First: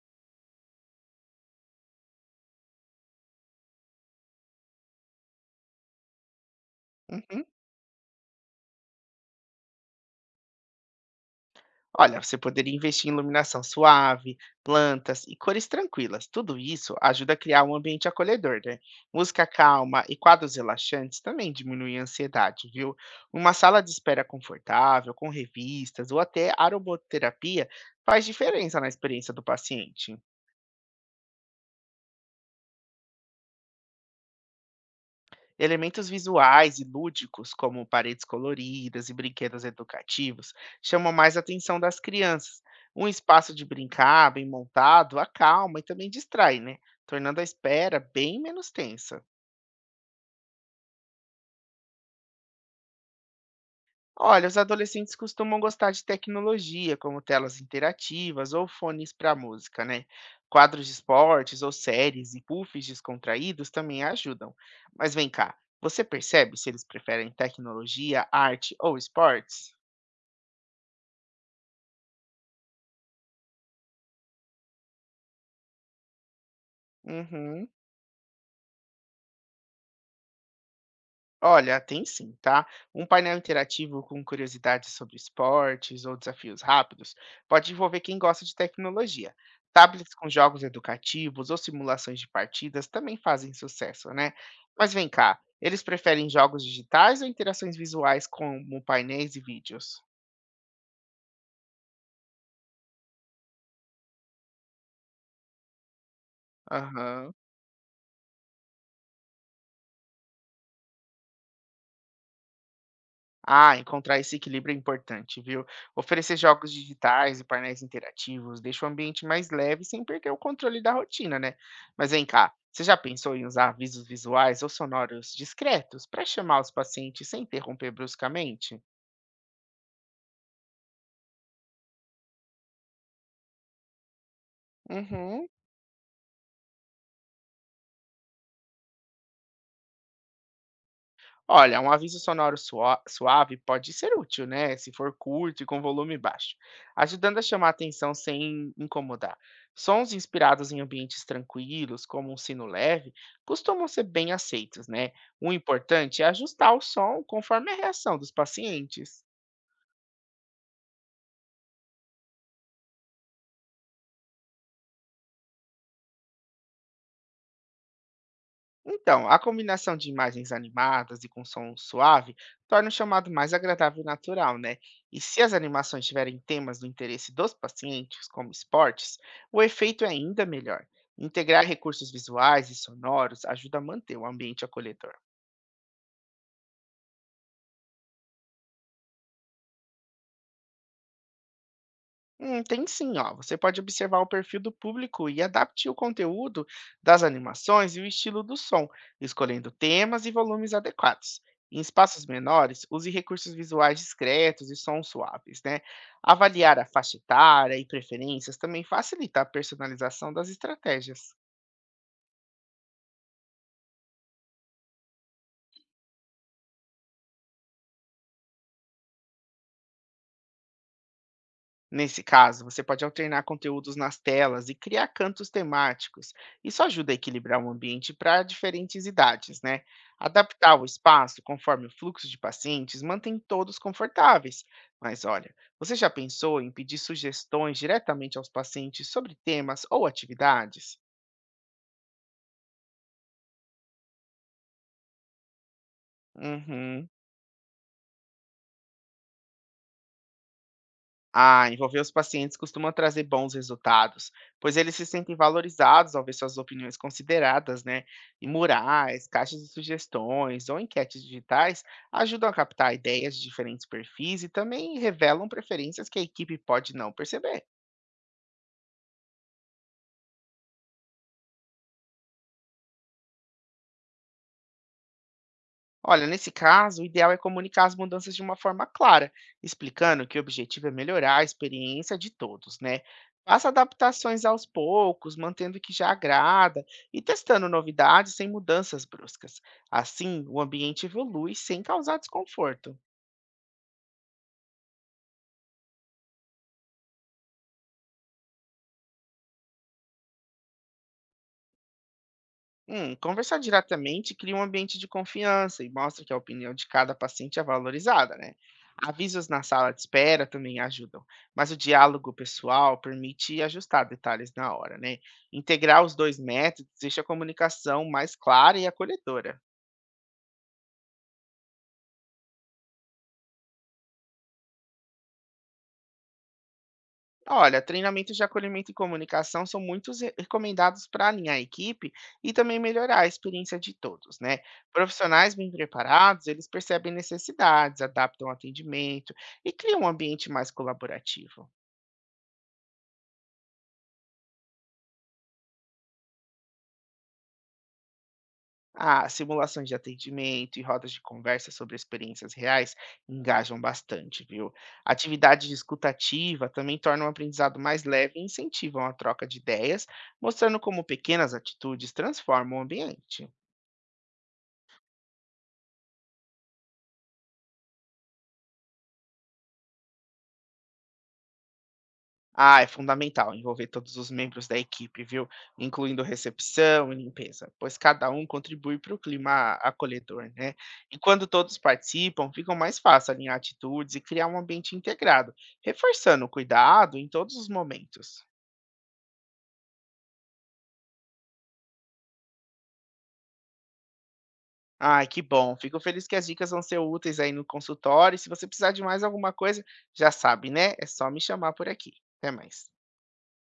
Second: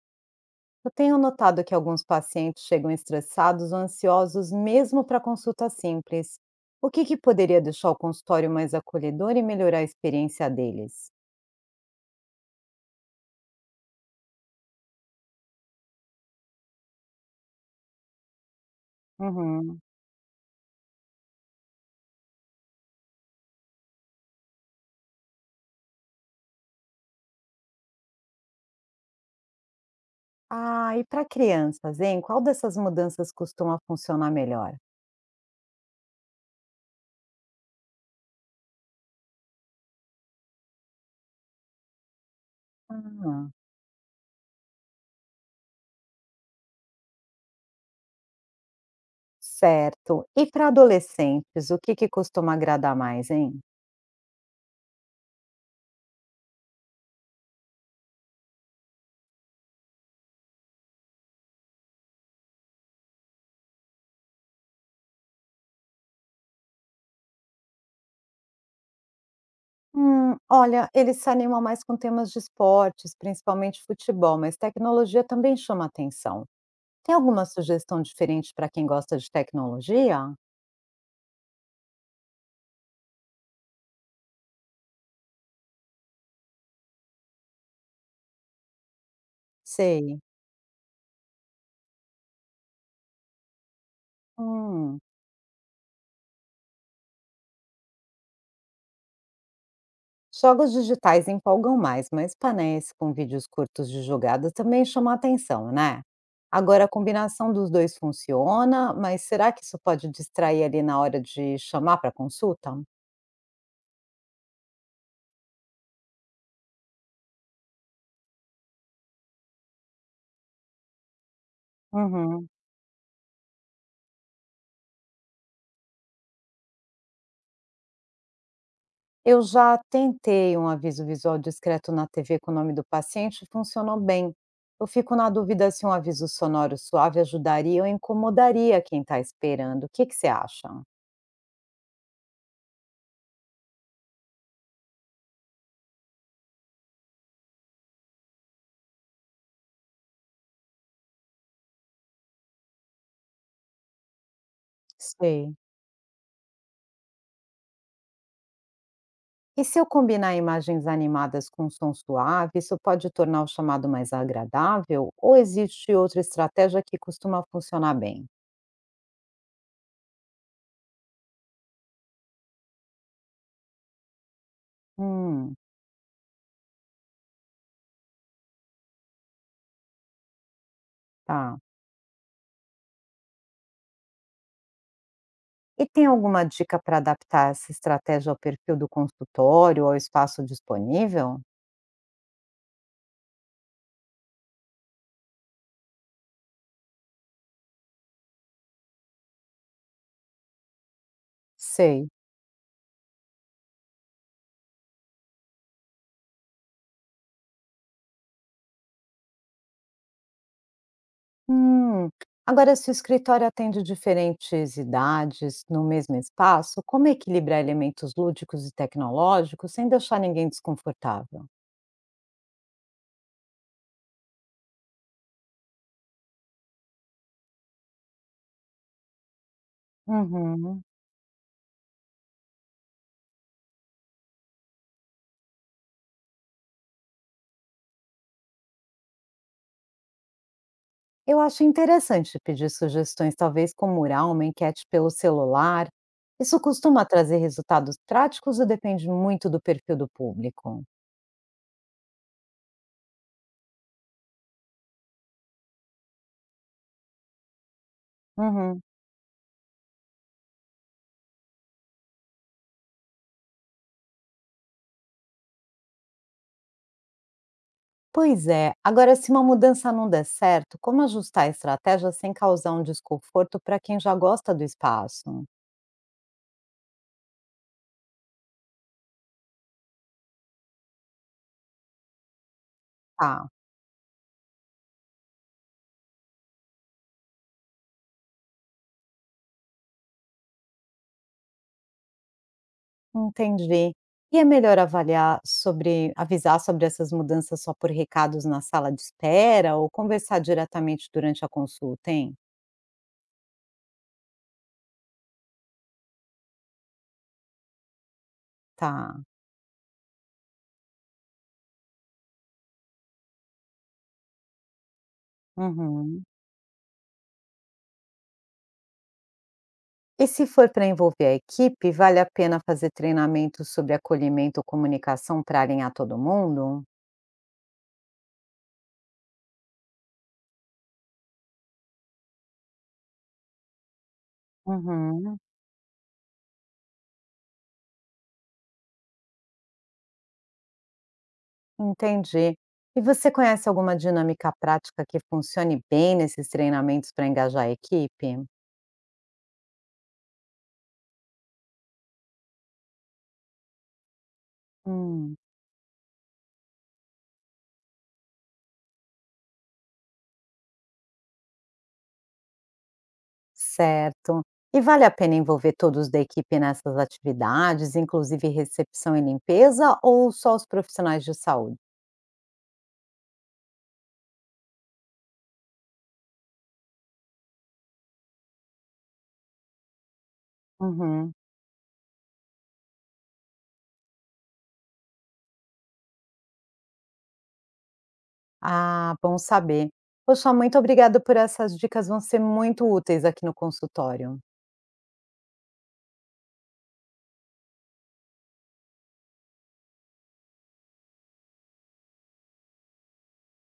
Eu tenho notado que alguns pacientes chegam estressados ou ansiosos mesmo para consulta simples. O que Uhum. poderia deixar o consultório mais acolhedor e melhorar a experiência deles? Olha, você poderia investir em iluminação suave, plantas e cores tranquilas. Tudo isso ajuda a criar um ambiente acolhedor, né? Música Uhum. calma e quadros relaxantes também diminuem a ansiedade, viu? Uma sala de espera confortável, com revistas ou até aromaterapia faz diferença na experiência do paciente. Ah, e para crianças, hein? Qual dessas mudanças costuma funcionar melhor? Elementos visuais e lúdicos, como paredes coloridas e brinquedos educativos, chamam mais a atenção das crianças. Um Ah, espaço de brincar bem montado acalma e também distrai, né? Tornando a espera bem menos tensa. certo. E para adolescentes, o que costuma agradar mais, hein? Olha, os adolescentes costumam gostar de tecnologia, como telas interativas ou fones para música, né? Quadros de esportes ou séries e puffs descontraídos também ajudam. Mas vem cá, você percebe se eles preferem tecnologia, arte ou esportes? Olha, eles se animam mais com temas de esportes, principalmente futebol, mas tecnologia também chama atenção. Tem alguma Uhum. sugestão diferente para quem gosta de tecnologia? Olha, tem sim, tá? Um painel interativo com curiosidades sobre esportes ou desafios rápidos pode envolver quem gosta de tecnologia. Tablets Sei. com jogos educativos ou simulações de partidas também fazem sucesso, né? Mas Hum. vem cá, eles preferem jogos digitais ou interações visuais como painéis e vídeos? Jogos digitais empolgam mais, mas painéis com vídeos curtos de jogada também chama atenção, né? Agora, a Aham. combinação dos dois funciona, mas será que isso pode distrair ali na hora de chamar para consulta? Ah, encontrar esse equilíbrio é importante, viu? Oferecer jogos digitais e painéis interativos deixa o ambiente mais leve sem perder o controle da rotina, né? Mas vem Uhum. cá, você já pensou em usar avisos visuais ou sonoros discretos para chamar os pacientes sem interromper bruscamente? Eu já tentei um aviso visual discreto na TV com o nome do paciente e funcionou bem. Eu fico na Uhum. dúvida se um aviso sonoro suave ajudaria ou incomodaria quem está esperando. O que que você acha? Olha, um aviso sonoro suave pode ser útil, né? Se for curto e com volume baixo, ajudando a chamar atenção sem incomodar. Sons inspirados em ambientes tranquilos, como um sino leve, costumam ser bem aceitos, né? O Sei. importante é ajustar o som conforme a reação dos pacientes. E se eu combinar imagens animadas com som suave, isso pode tornar o chamado mais agradável? Ou existe outra estratégia que costuma funcionar bem? Então, a combinação de imagens animadas e com som suave torna o chamado mais agradável e natural, né? E se as Hum, animações tiverem temas do interesse dos pacientes, como esportes, o efeito é ainda melhor. tá. Integrar recursos visuais e sonoros ajuda a manter o ambiente acolhedor. E tem alguma dica para adaptar essa estratégia ao perfil do consultório ou ao espaço disponível? Tem sim, ó. Você pode observar o perfil do público e adapte o conteúdo das animações e o estilo do som, escolhendo temas e volumes adequados. Em Sei. espaços menores, use recursos visuais discretos e sons suaves, né? Avaliar a faixa etária e preferências também facilita a personalização das estratégias. Hum. Agora, se o escritório atende diferentes idades no mesmo espaço, como equilibrar elementos lúdicos e tecnológicos sem deixar ninguém desconfortável? Nesse caso, você pode alternar conteúdos nas telas e criar cantos temáticos. Isso ajuda a equilibrar o ambiente para diferentes idades, né? Adaptar o Uhum. espaço conforme o fluxo de pacientes mantém todos confortáveis. Mas olha, você já pensou em pedir sugestões diretamente aos pacientes sobre temas ou atividades? Eu acho interessante pedir sugestões, talvez com mural, uma enquete pelo celular. Isso costuma Uhum. trazer resultados práticos ou depende muito do perfil do público? Ah, envolver os pacientes costuma trazer bons resultados, pois eles se sentem valorizados ao ver suas opiniões consideradas, né? E Uhum. murais, caixas de sugestões ou enquetes digitais ajudam a captar ideias de diferentes perfis e também revelam preferências que a equipe pode não perceber. Pois é. Agora, se uma mudança não der certo, como ajustar a estratégia sem causar um desconforto para quem já gosta do espaço? Olha, nesse caso, o ideal é comunicar as mudanças de uma forma clara, explicando que o objetivo é melhorar a experiência de todos, né? Tá. Faça adaptações aos poucos, mantendo o que já agrada e testando novidades sem mudanças bruscas. Assim, o ambiente evolui sem causar desconforto. Entendi. E é melhor avaliar sobre avisar sobre essas mudanças só por recados na sala de espera ou conversar diretamente durante a consulta, hein? Conversar diretamente cria um ambiente de confiança e mostra que a opinião de cada paciente é valorizada, né? Tá. Avisos na sala de espera também ajudam, mas o diálogo pessoal permite ajustar detalhes na hora, né? Integrar os Uhum. dois métodos deixa a comunicação mais clara e acolhedora. E se for para envolver a equipe, vale a pena fazer treinamento sobre acolhimento ou comunicação para alinhar todo mundo? Olha, treinamentos de acolhimento e comunicação são muito recomendados para alinhar a equipe e também melhorar a experiência de todos, né? Uhum. Profissionais bem preparados, eles percebem necessidades, adaptam o atendimento e criam um ambiente mais colaborativo. Entendi. E você conhece alguma dinâmica prática que funcione bem nesses treinamentos para engajar a equipe? Ah, simulações de atendimento e rodas de conversa sobre experiências reais engajam bastante, viu? Hum. Atividades de escuta ativa também tornam o aprendizado mais leve e incentivam a troca de ideias, mostrando como pequenas atitudes transformam o ambiente. Certo. E vale a pena envolver todos da equipe nessas atividades, inclusive recepção e limpeza, ou só os profissionais de saúde? Ah, é fundamental envolver todos os membros da equipe, viu? Incluindo recepção e limpeza, pois cada um contribui para o clima acolhedor, né? E Uhum. quando todos participam, fica mais fácil alinhar atitudes e criar um ambiente integrado, reforçando o cuidado em todos os momentos. Ah, bom saber. Poxa, muito obrigada por essas dicas, vão ser muito úteis aqui no consultório. Ai, que bom. Fico feliz que as dicas vão ser úteis aí no consultório. E se você precisar de mais alguma coisa, já sabe, né? É só me chamar por aqui. Até mais.